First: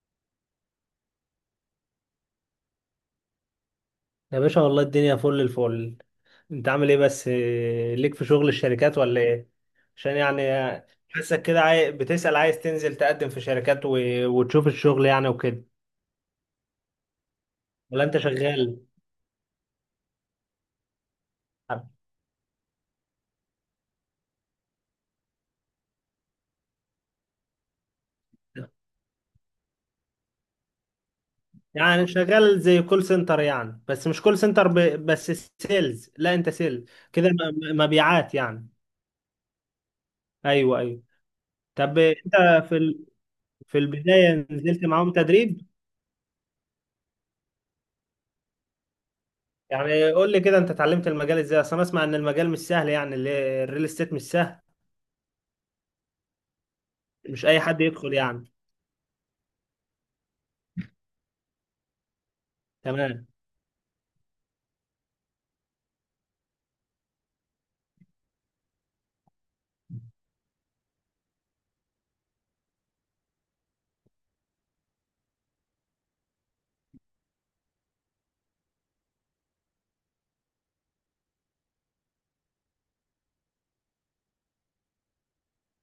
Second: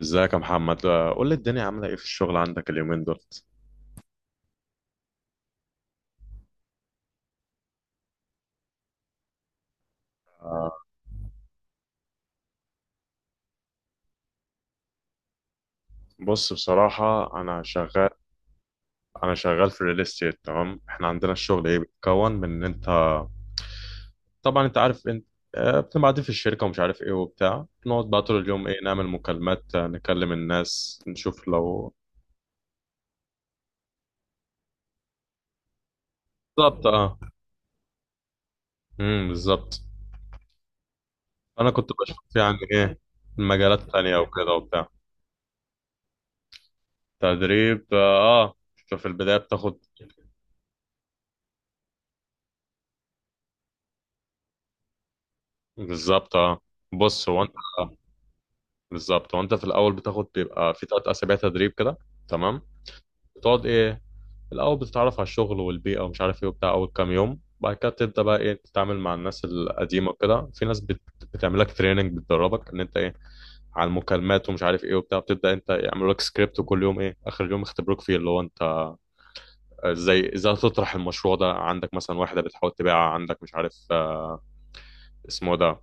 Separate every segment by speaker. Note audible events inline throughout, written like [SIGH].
Speaker 1: ازيك يا محمد؟ قول لي الدنيا عاملة ايه في الشغل عندك اليومين دول؟
Speaker 2: يا باشا والله الدنيا فل الفل. انت عامل ايه؟ بس إيه، ليك في شغل الشركات ولا ايه؟ عشان يعني
Speaker 1: آه،
Speaker 2: حاسك كده بتسأل عايز تنزل تقدم في وتشوف الشغل يعني وكده،
Speaker 1: بص، بصراحة انا
Speaker 2: ولا
Speaker 1: شغال
Speaker 2: انت شغال؟
Speaker 1: انا شغال في الريل استيت، تمام. احنا عندنا الشغل ايه، بيتكون من ان انت، طبعا انت عارف، انت بتبقى قاعدين في الشركة ومش عارف ايه وبتاع، نقعد بقى طول اليوم ايه، نعمل مكالمات، نكلم الناس، نشوف لو.
Speaker 2: يعني شغال زي كول سنتر، يعني بس مش كول بس سيلز، لا انت سيلز
Speaker 1: بالظبط، اه.
Speaker 2: كده، مبيعات يعني.
Speaker 1: امم. بالظبط.
Speaker 2: ايوه ايوه.
Speaker 1: انا كنت
Speaker 2: طب انت
Speaker 1: بشوف يعني
Speaker 2: في
Speaker 1: ايه
Speaker 2: ال... في
Speaker 1: المجالات التانية
Speaker 2: البداية
Speaker 1: وكده
Speaker 2: نزلت
Speaker 1: وبتاع.
Speaker 2: معاهم تدريب؟
Speaker 1: تدريب، اه. في البداية بتاخد.
Speaker 2: يعني قول لي كده انت اتعلمت المجال ازاي، اصل انا اسمع ان المجال مش سهل، يعني الريل استيت مش سهل،
Speaker 1: بالظبط، اه. بص، هو
Speaker 2: مش
Speaker 1: انت.
Speaker 2: اي حد يدخل يعني.
Speaker 1: بالظبط، وانت في الاول بتاخد بيبقى في ثلاث اسابيع تدريب كده، تمام.
Speaker 2: تمام.
Speaker 1: بتقعد ايه، الاول بتتعرف على الشغل والبيئه ومش عارف ايه وبتاع اول كام يوم، بعد كده تبدا بقى ايه تتعامل مع الناس القديمه وكده. في ناس بتعمل لك تريننج، بتدربك ان انت ايه على المكالمات ومش عارف ايه وبتاع، بتبدا انت يعملوا لك سكريبت، وكل يوم ايه، اخر يوم يختبروك فيه اللي هو انت ازاي تطرح المشروع ده عندك، مثلا واحده بتحاول تبيعها عندك مش عارف اسمه ده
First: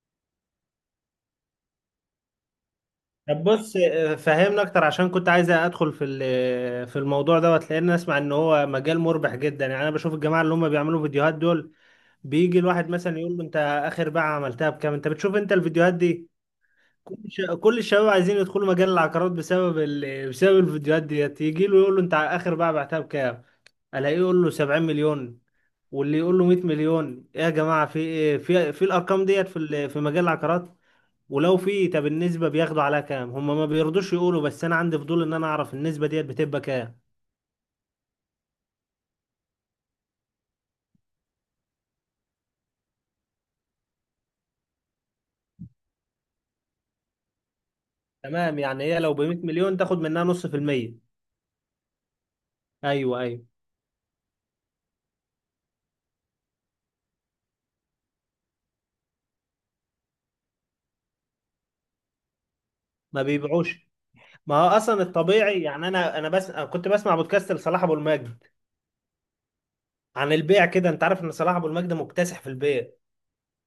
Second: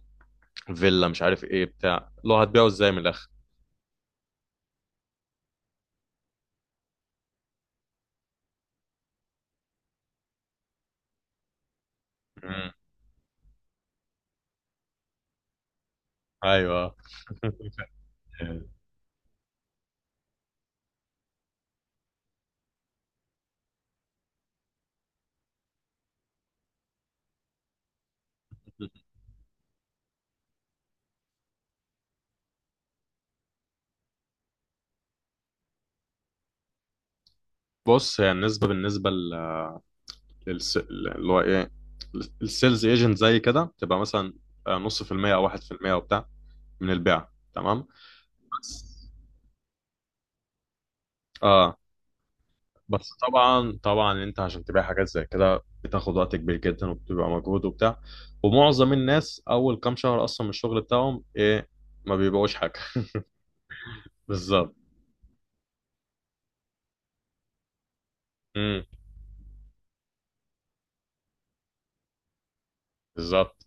Speaker 1: فيلا مش عارف ايه بتاع، اللي هو هتبيعه ازاي من الاخر.
Speaker 2: طب بص، فهمنا اكتر، عشان كنت عايز ادخل في الموضوع دوت، لان اسمع ان هو مجال مربح جدا. يعني انا بشوف الجماعه اللي هم بيعملوا فيديوهات دول، بيجي
Speaker 1: مم.
Speaker 2: الواحد مثلا يقول له انت اخر بيعه عملتها بكام. انت بتشوف انت الفيديوهات دي؟
Speaker 1: ايوه.
Speaker 2: كل الشباب عايزين يدخلوا مجال العقارات بسبب بسبب الفيديوهات ديت. يجي له يقول له انت اخر بيعه بعتها بكام، الاقيه يقول له 70 مليون، واللي يقول له 100 مليون. ايه يا جماعه في إيه؟ في
Speaker 1: [LAUGHS]
Speaker 2: الارقام ديت في مجال العقارات؟ ولو في، طب النسبة بياخدوا عليها كام؟ هم ما بيرضوش يقولوا، بس انا عندي فضول ان انا اعرف النسبة ديت بتبقى كام.
Speaker 1: بص، هي النسبة بالنسبة اللي هو ايه، السيلز ايجنت زي كده تبقى مثلا نص في المية او واحد في المية وبتاع، من البيع، تمام.
Speaker 2: تمام، يعني
Speaker 1: بس،
Speaker 2: هي لو ب 100 مليون تاخد منها نص في المية.
Speaker 1: اه. بس
Speaker 2: ايوه ايوه.
Speaker 1: طبعا طبعا انت عشان تبيع حاجات زي كده بتاخد وقت كبير جدا، وبتبقى مجهود وبتاع. ومعظم الناس اول كام شهر اصلا من الشغل بتاعهم ايه، ما بيبيعوش حاجة.
Speaker 2: ما بيبيعوش.
Speaker 1: [LAUGHS]
Speaker 2: ما هو
Speaker 1: بالظبط.
Speaker 2: اصلا الطبيعي، يعني انا انا بس أنا كنت بسمع بودكاست لصلاح ابو المجد
Speaker 1: امم.
Speaker 2: عن البيع كده. انت عارف ان صلاح ابو المجد مكتسح في البيع،
Speaker 1: بالظبط.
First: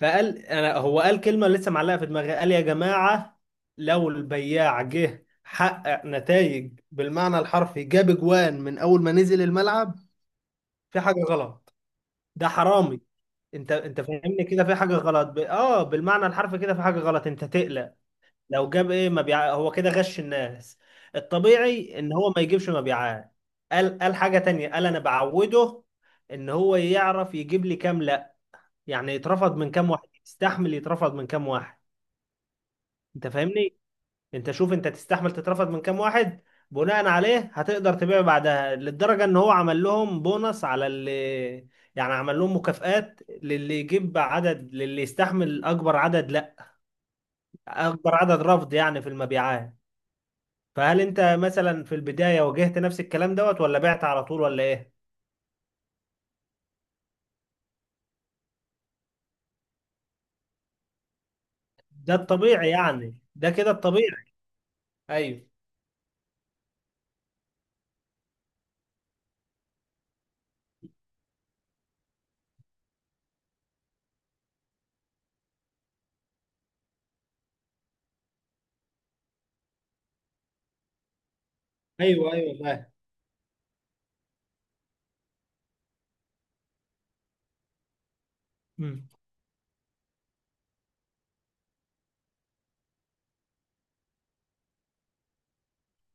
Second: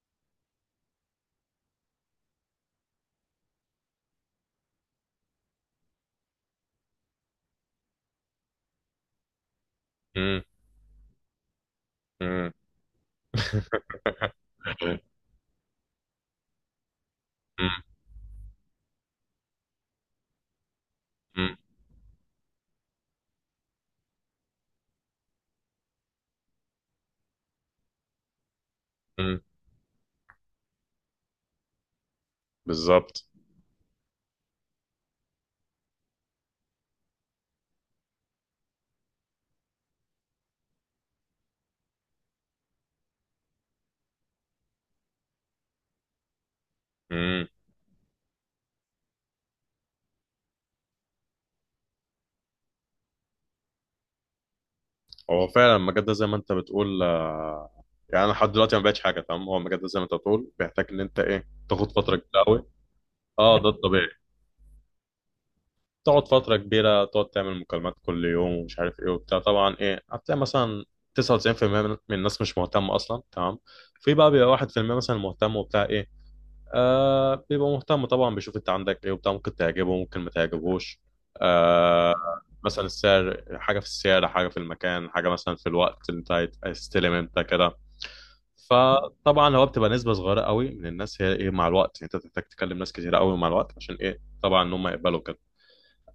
Speaker 2: فقال انا، هو قال كلمة لسه معلقة في دماغي، قال يا جماعة، لو البياع جه حقق نتائج بالمعنى الحرفي، جاب جوان من اول ما نزل الملعب،
Speaker 1: امم.
Speaker 2: في حاجة غلط، ده
Speaker 1: امم.
Speaker 2: حرامي. انت
Speaker 1: [LAUGHS]
Speaker 2: انت فاهمني كده، في حاجه غلط، ب... اه بالمعنى الحرفي كده في حاجه غلط، انت
Speaker 1: امم.
Speaker 2: تقلق. لو جاب ايه مبيع، هو كده غش الناس، الطبيعي ان هو ما يجيبش مبيعات. قال حاجه تانية، قال انا بعوده ان هو يعرف يجيب لي كام، لا، يعني
Speaker 1: امم.
Speaker 2: يترفض من كام واحد، يستحمل يترفض من كام واحد.
Speaker 1: بالظبط.
Speaker 2: انت فاهمني، انت شوف انت تستحمل تترفض من كام واحد، بناء عليه هتقدر تبيع بعدها. للدرجة ان هو عمل لهم بونص على اللي، يعني عمل لهم مكافآت للي يجيب عدد، للي يستحمل اكبر عدد، لا،
Speaker 1: إمم.
Speaker 2: اكبر عدد رفض يعني في المبيعات. فهل انت مثلا في البداية واجهت نفس الكلام دوت، ولا بعت على طول ولا ايه؟
Speaker 1: هو فعلا المجال ده زي ما انت بتقول، يعني انا لحد دلوقتي ما بقتش حاجه، تمام. هو المجال ده زي ما انت بتقول بيحتاج ان انت ايه تاخد
Speaker 2: ده
Speaker 1: فتره كبيره قوي.
Speaker 2: الطبيعي يعني، ده
Speaker 1: اه، ده
Speaker 2: كده
Speaker 1: الطبيعي.
Speaker 2: الطبيعي. ايوه.
Speaker 1: تقعد فتره كبيره تقعد تعمل مكالمات كل يوم ومش عارف ايه وبتاع، طبعا ايه هتلاقي مثلا 99% من الناس مش مهتمه اصلا، تمام. في بقى بيبقى 1% مثلا مهتم وبتاع ايه، بيبقى مهتم طبعا، بيشوف انت عندك ايه وبتاع، ممكن تعجبه ممكن ما تعجبهوش. آه
Speaker 2: ايوه ايوه
Speaker 1: مثلا
Speaker 2: فاهم.
Speaker 1: السعر حاجه، في السعر حاجه، في المكان حاجه، مثلا في الوقت اللي انت هتستلم انت كده.
Speaker 2: مم.
Speaker 1: فطبعا هو بتبقى نسبه صغيره قوي من الناس هي ايه مع الوقت، يعني انت بتحتاج تكلم ناس كتير قوي مع الوقت عشان ايه طبعا ان هم يقبلوا كده.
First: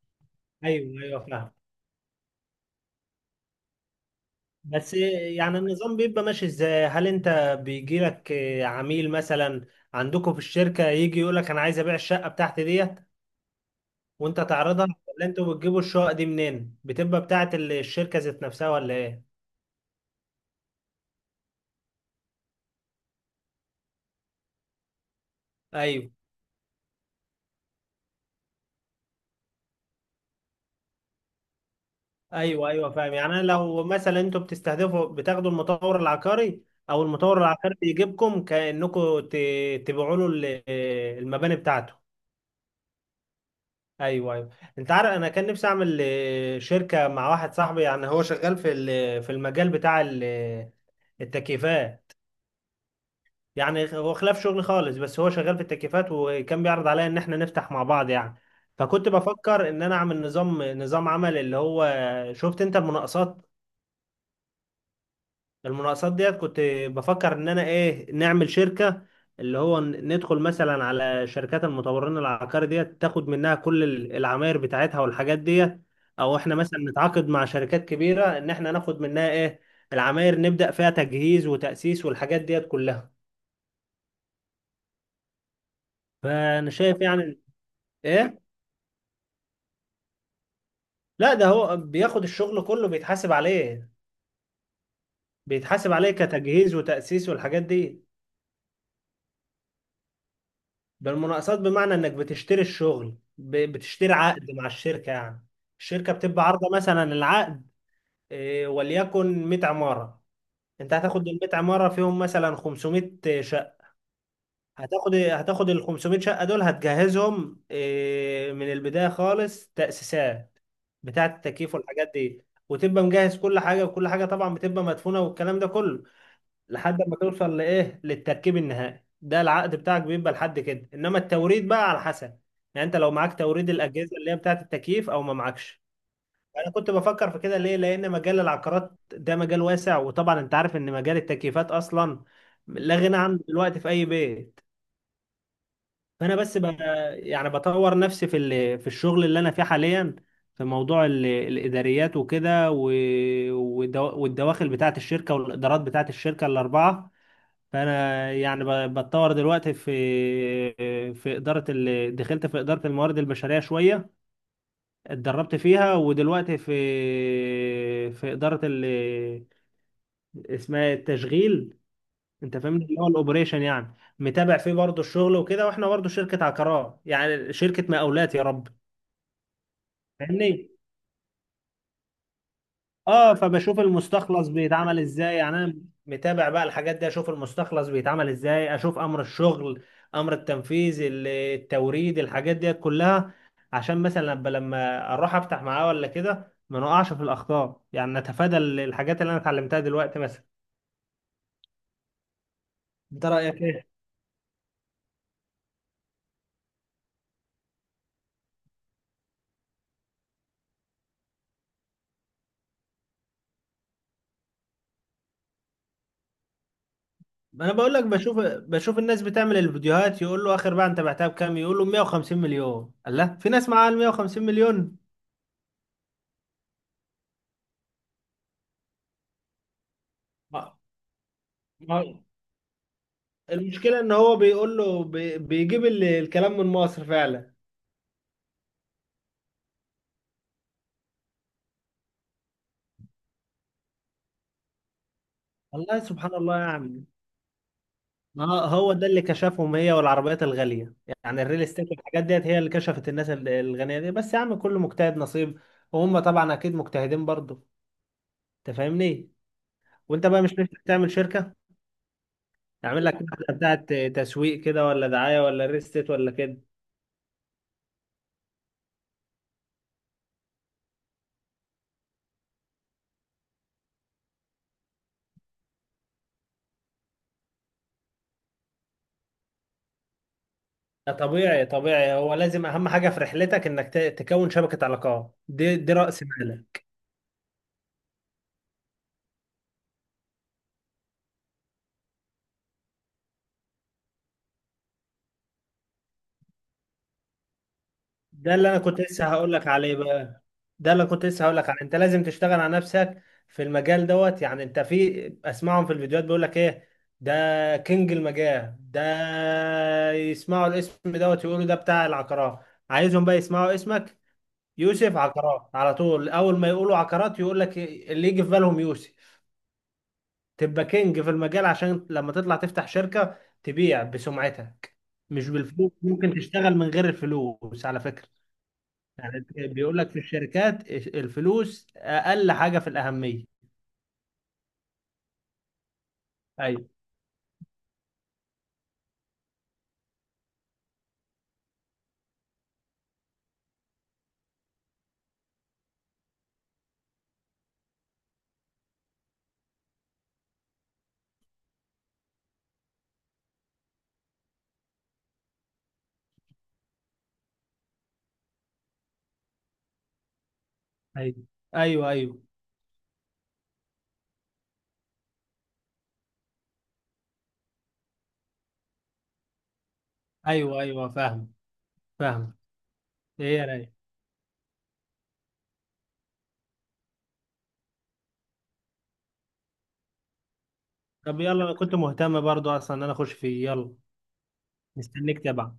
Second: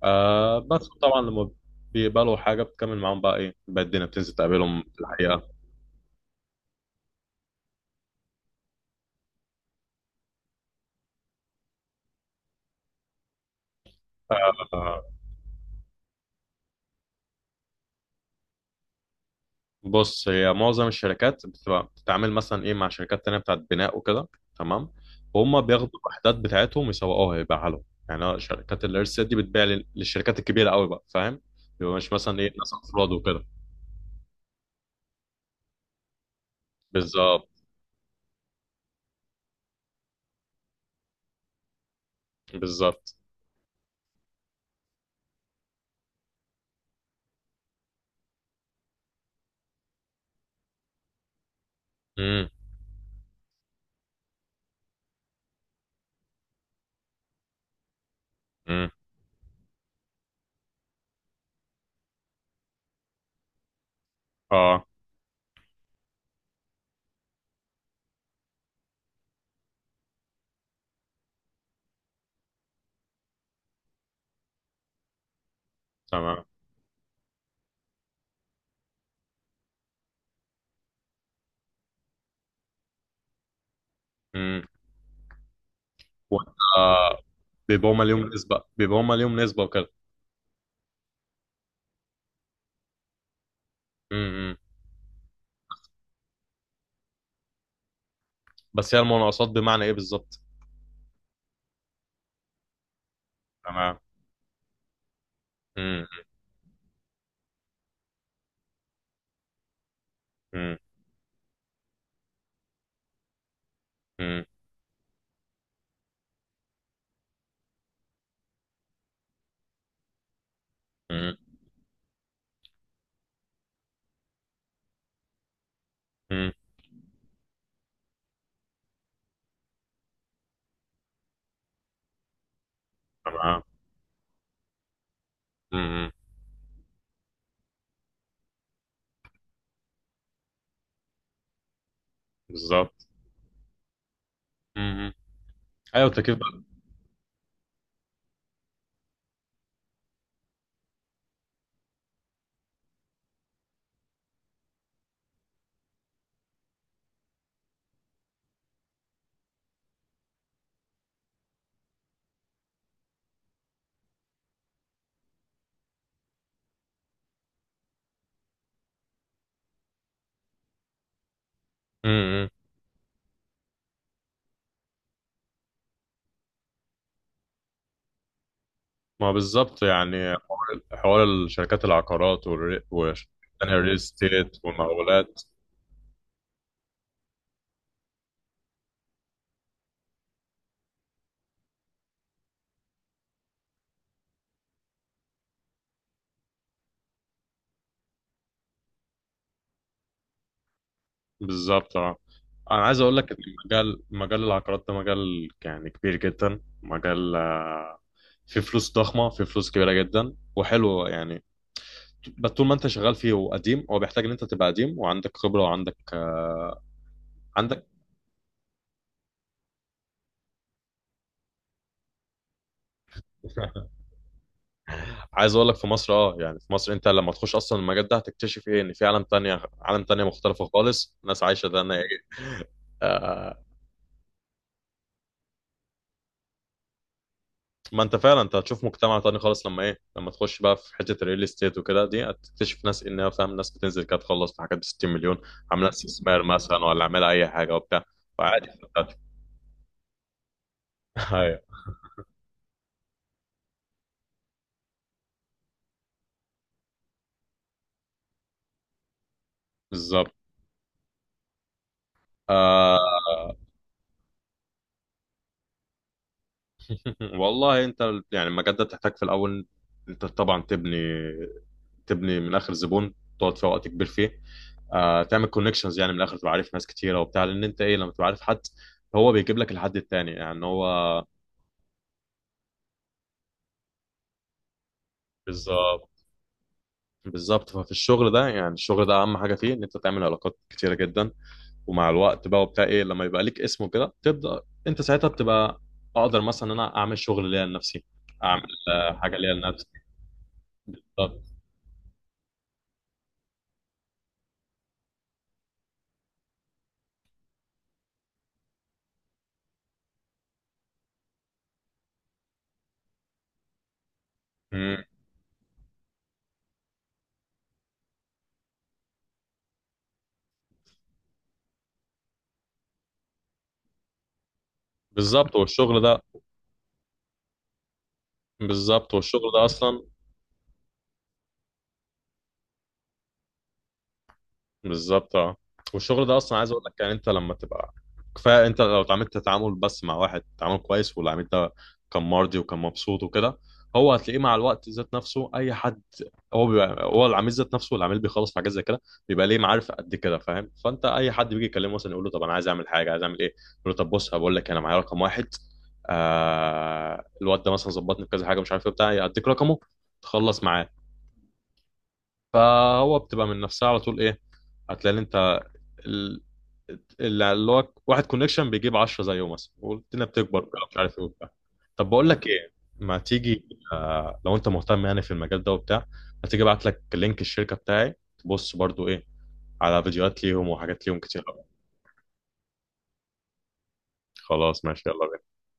Speaker 1: بس
Speaker 2: ايوه ايوه
Speaker 1: طبعا لما
Speaker 2: فاهم.
Speaker 1: بيقبلوا حاجه بتكمل معاهم بقى ايه، بقى الدنيا بتنزل تقابلهم
Speaker 2: بس
Speaker 1: في الحقيقه.
Speaker 2: يعني النظام بيبقى ماشي ازاي؟ هل انت بيجي لك عميل مثلا عندكم في الشركة، يجي يقول لك انا عايز ابيع الشقة بتاعتي ديت وانت تعرضها،
Speaker 1: آه،
Speaker 2: ولا انتوا بتجيبوا الشقق دي منين؟ بتبقى بتاعت الشركة ذات نفسها ولا ايه؟
Speaker 1: بص، هي معظم الشركات بتبقى بتتعامل مثلا ايه مع شركات تانية بتاعت بناء وكده، تمام. وهم بياخدوا
Speaker 2: ايوه.
Speaker 1: الوحدات بتاعتهم يسوقوها يبيعها لهم، يعني شركات الارسال دي بتبيع للشركات الكبيرة قوي بقى، فاهم. بيبقى مش مثلا ايه
Speaker 2: ايوه
Speaker 1: ناس
Speaker 2: ايوه
Speaker 1: افراد
Speaker 2: فاهم. يعني انا
Speaker 1: وكده.
Speaker 2: لو مثلا انتوا بتستهدفوا بتاخدوا المطور العقاري، او المطور
Speaker 1: بالظبط.
Speaker 2: العقاري يجيبكم كأنكم تبيعوا له المباني بتاعته.
Speaker 1: بالظبط.
Speaker 2: ايوه ايوه. انت عارف انا كان نفسي اعمل شركه مع واحد صاحبي، يعني هو شغال في المجال بتاع التكييفات،
Speaker 1: امم.
Speaker 2: يعني هو خلاف شغلي خالص، بس هو شغال في التكييفات، وكان بيعرض عليا ان احنا نفتح مع بعض يعني.
Speaker 1: امم.
Speaker 2: فكنت بفكر ان انا اعمل نظام، نظام عمل اللي هو، شفت انت المناقصات؟
Speaker 1: اه،
Speaker 2: المناقصات ديت كنت بفكر ان انا ايه نعمل شركة، اللي هو ندخل مثلا على شركات المطورين العقاري ديت، تاخد منها كل العماير بتاعتها والحاجات ديت، او
Speaker 1: تمام.
Speaker 2: احنا مثلا نتعاقد مع شركات كبيرة ان احنا ناخد منها ايه العماير، نبدأ فيها تجهيز وتأسيس والحاجات ديت كلها.
Speaker 1: امم. وانت
Speaker 2: فانا شايف
Speaker 1: آه،
Speaker 2: يعني
Speaker 1: بيبقوا هم ليهم
Speaker 2: ايه.
Speaker 1: نسبة، بيبقوا هم ليهم نسبة وكده.
Speaker 2: لا، ده هو بياخد الشغل كله بيتحاسب عليه،
Speaker 1: امم. إمم.
Speaker 2: بيتحاسب عليه كتجهيز وتأسيس والحاجات دي.
Speaker 1: بس هي المناقصات بمعنى ايه بالظبط؟
Speaker 2: بالمناقصات بمعنى انك بتشتري
Speaker 1: تمام.
Speaker 2: بتشتري عقد مع الشركة يعني. الشركة
Speaker 1: امم.
Speaker 2: بتبقى عارضة مثلا العقد وليكن 100 عمارة،
Speaker 1: امم.
Speaker 2: انت هتاخد ال 100 عمارة فيهم مثلا 500 شقة.
Speaker 1: امم.
Speaker 2: هتاخد ال 500 شقة دول، هتجهزهم من البداية خالص، تأسيسات بتاعة
Speaker 1: امم.
Speaker 2: التكييف والحاجات دي، وتبقى مجهز كل حاجة، وكل حاجة طبعا بتبقى مدفونة والكلام ده كله،
Speaker 1: إمم.
Speaker 2: لحد ما توصل لايه للتركيب النهائي. ده العقد بتاعك بيبقى لحد كده، انما التوريد بقى على حسب، يعني انت لو معاك
Speaker 1: تمام.
Speaker 2: توريد الاجهزه اللي هي بتاعه التكييف او ما
Speaker 1: امم.
Speaker 2: معكش.
Speaker 1: إمم.
Speaker 2: انا كنت بفكر في كده ليه، لان مجال العقارات ده مجال واسع، وطبعا انت عارف ان مجال التكييفات اصلا لا
Speaker 1: بالظبط.
Speaker 2: غنى عنه دلوقتي في اي بيت.
Speaker 1: مم. ايوه،
Speaker 2: فانا
Speaker 1: التكييف
Speaker 2: بس
Speaker 1: بقى.
Speaker 2: ب... يعني بطور نفسي في الشغل اللي انا فيه حاليا، في موضوع الاداريات والدواخل بتاعه الشركه، والادارات بتاعه الشركه الاربعه. فانا يعني بتطور دلوقتي في، دخلت في اداره الموارد البشريه شويه، اتدربت فيها، ودلوقتي في، في اداره ال... اسمها التشغيل.
Speaker 1: امم.
Speaker 2: انت فاهمني، اللي هو الاوبريشن، يعني متابع فيه برضه الشغل وكده، واحنا برضه شركه عقارات يعني شركه مقاولات، يا رب.
Speaker 1: ما بالظبط، يعني
Speaker 2: فاهمني؟
Speaker 1: حوار حوار الشركات العقارات والتانية.
Speaker 2: اه، فبشوف
Speaker 1: الريل
Speaker 2: المستخلص
Speaker 1: ستيت
Speaker 2: بيتعمل ازاي،
Speaker 1: والمقاولات.
Speaker 2: يعني انا متابع بقى الحاجات دي، اشوف المستخلص بيتعمل ازاي، اشوف امر الشغل، امر التنفيذ، التوريد، الحاجات دي كلها، عشان مثلا لما اروح افتح معاه ولا كده ما نقعش في الاخطاء، يعني نتفادى الحاجات اللي انا اتعلمتها دلوقتي مثلا.
Speaker 1: بالظبط، اه. انا عايز اقول
Speaker 2: انت
Speaker 1: لك ان
Speaker 2: رايك ايه؟
Speaker 1: مجال العقارات ده مجال يعني كبير جدا، مجال فيه فلوس ضخمه، فيه فلوس كبيره جدا وحلو يعني. بس طول ما انت شغال فيه وقديم، هو بيحتاج ان انت تبقى قديم وعندك خبره وعندك آه،
Speaker 2: انا
Speaker 1: عندك
Speaker 2: بقول لك، بشوف الناس بتعمل الفيديوهات يقول له اخر بقى انت بعتها بكام، يقول له 150 مليون. الله، في ناس
Speaker 1: [LAUGHS]
Speaker 2: معاها ال 150 مليون؟
Speaker 1: عايز اقول لك، في مصر، اه، يعني في مصر انت لما تخش اصلا المجال ده هتكتشف ايه ان في عالم تانية، عالم تانية مختلفه خالص، ناس عايشه ده.
Speaker 2: ما
Speaker 1: آه،
Speaker 2: المشكلة ان هو بيقول له بيجيب الكلام من مصر فعلا.
Speaker 1: ما انت فعلا انت هتشوف مجتمع تاني خالص لما تخش بقى في حته الريل استيت وكده دي، هتكتشف ناس انها فاهم، ناس بتنزل كده تخلص في حاجات ب 60 مليون، عامله
Speaker 2: والله سبحان
Speaker 1: استثمار
Speaker 2: الله يا
Speaker 1: مثلا ولا
Speaker 2: عم.
Speaker 1: عامله اي حاجه وبتاع.
Speaker 2: ما هو
Speaker 1: وعادي
Speaker 2: هو ده
Speaker 1: بتاعتك.
Speaker 2: اللي كشفهم، هي والعربيات الغالية،
Speaker 1: [LAUGHS]
Speaker 2: يعني الريل
Speaker 1: ايوه،
Speaker 2: استيت والحاجات ديت هي اللي كشفت الناس الغنية دي. بس يا عم كل مجتهد نصيب، وهم طبعا اكيد مجتهدين برضه. انت فاهمني؟ وانت
Speaker 1: بالظبط.
Speaker 2: بقى مش نفسك تعمل شركة، تعمل لك واحدة
Speaker 1: آه.
Speaker 2: بتاعت تسويق كده، ولا دعاية، ولا ريل استيت، ولا كده؟
Speaker 1: [LAUGHS] والله انت، يعني المجال ده بتحتاج في الاول، انت طبعا تبني من اخر زبون، تقعد فيه وقت كبير فيه. تعمل كونكشنز يعني من الاخر تبقى عارف ناس كتيره وبتاع، لان انت ايه لما تبقى عارف حد، هو بيجيب لك الحد التاني، يعني هو.
Speaker 2: ده طبيعي طبيعي، هو لازم اهم حاجة في رحلتك، انك تكون شبكة علاقات، دي
Speaker 1: بالظبط.
Speaker 2: رأس مالك.
Speaker 1: بالظبط ففي الشغل ده، يعني الشغل ده اهم حاجه فيه ان انت تعمل علاقات كتيره جدا. ومع الوقت بقى وبتاع ايه، لما يبقى ليك اسمه كده، تبدا انت ساعتها بتبقى اقدر مثلا ان انا اعمل شغل ليا لنفسي،
Speaker 2: ده
Speaker 1: اعمل
Speaker 2: اللي انا كنت لسه
Speaker 1: حاجه
Speaker 2: هقول
Speaker 1: ليا
Speaker 2: لك
Speaker 1: لنفسي.
Speaker 2: عليه بقى، ده اللي كنت لسه
Speaker 1: بالظبط.
Speaker 2: هقول لك عليه، انت لازم تشتغل على نفسك في المجال دوت. يعني انت في اسمعهم في الفيديوهات بيقول لك ايه، ده كينج المجال ده، يسمعوا الاسم دوت يقولوا ده بتاع العقارات. عايزهم بقى يسمعوا اسمك،
Speaker 1: مم.
Speaker 2: يوسف عقارات، على طول اول ما يقولوا عقارات يقول لك اللي يجي في بالهم يوسف. تبقى كينج في المجال، عشان لما تطلع تفتح شركة تبيع بسمعتك، مش
Speaker 1: بالظبط
Speaker 2: بالفلوس.
Speaker 1: والشغل ده.
Speaker 2: ممكن تشتغل من غير الفلوس على فكرة،
Speaker 1: بالظبط
Speaker 2: يعني
Speaker 1: والشغل ده
Speaker 2: بيقول
Speaker 1: اصلا.
Speaker 2: لك في الشركات الفلوس اقل حاجه في الاهميه.
Speaker 1: بالظبط، اه. والشغل ده اصلا عايز اقول
Speaker 2: ايوه
Speaker 1: لك، يعني انت لما تبقى كفايه، انت لو اتعاملت تعامل بس مع واحد، تعامل كويس والعميل ده كان مرضي وكان مبسوط وكده، هو هتلاقيه مع الوقت ذات نفسه، اي حد هو بيبقى هو العميل ذات نفسه، والعميل بيخلص في حاجات زي كده بيبقى ليه معارف قد كده، فاهم. فانت اي حد بيجي يكلمه مثلا يقول له طب انا عايز اعمل حاجه، عايز اعمل ايه، يقول له طب بص هقول لك، انا معايا رقم واحد، الواد ده مثلا ظبطني في كذا حاجه مش عارف ايه بتاع، يديك رقمه تخلص معاه.
Speaker 2: ايوه. ايوه ايوه.
Speaker 1: فهو بتبقى من نفسها على طول، ايه هتلاقي إن انت ال- اللي هو واحد كونكشن بيجيب 10 زيه مثلا، والدنيا بتكبر بقى
Speaker 2: ايوه
Speaker 1: مش
Speaker 2: ايوه
Speaker 1: عارف ايه وبتاع.
Speaker 2: فاهم.
Speaker 1: طب بقول لك
Speaker 2: فاهم.
Speaker 1: ايه، ما
Speaker 2: ايه
Speaker 1: تيجي
Speaker 2: يا راي؟
Speaker 1: لو انت مهتم يعني في المجال ده وبتاع، ما تيجي ابعت لك لينك الشركة بتاعي، تبص برضو ايه على فيديوهات ليهم وحاجات ليهم
Speaker 2: طب
Speaker 1: كتير أوي.
Speaker 2: يلا، انا كنت مهتم برضو اصلا ان انا اخش فيه، يلا.
Speaker 1: خلاص، ماشي، يلا.
Speaker 2: مستنيك تبع.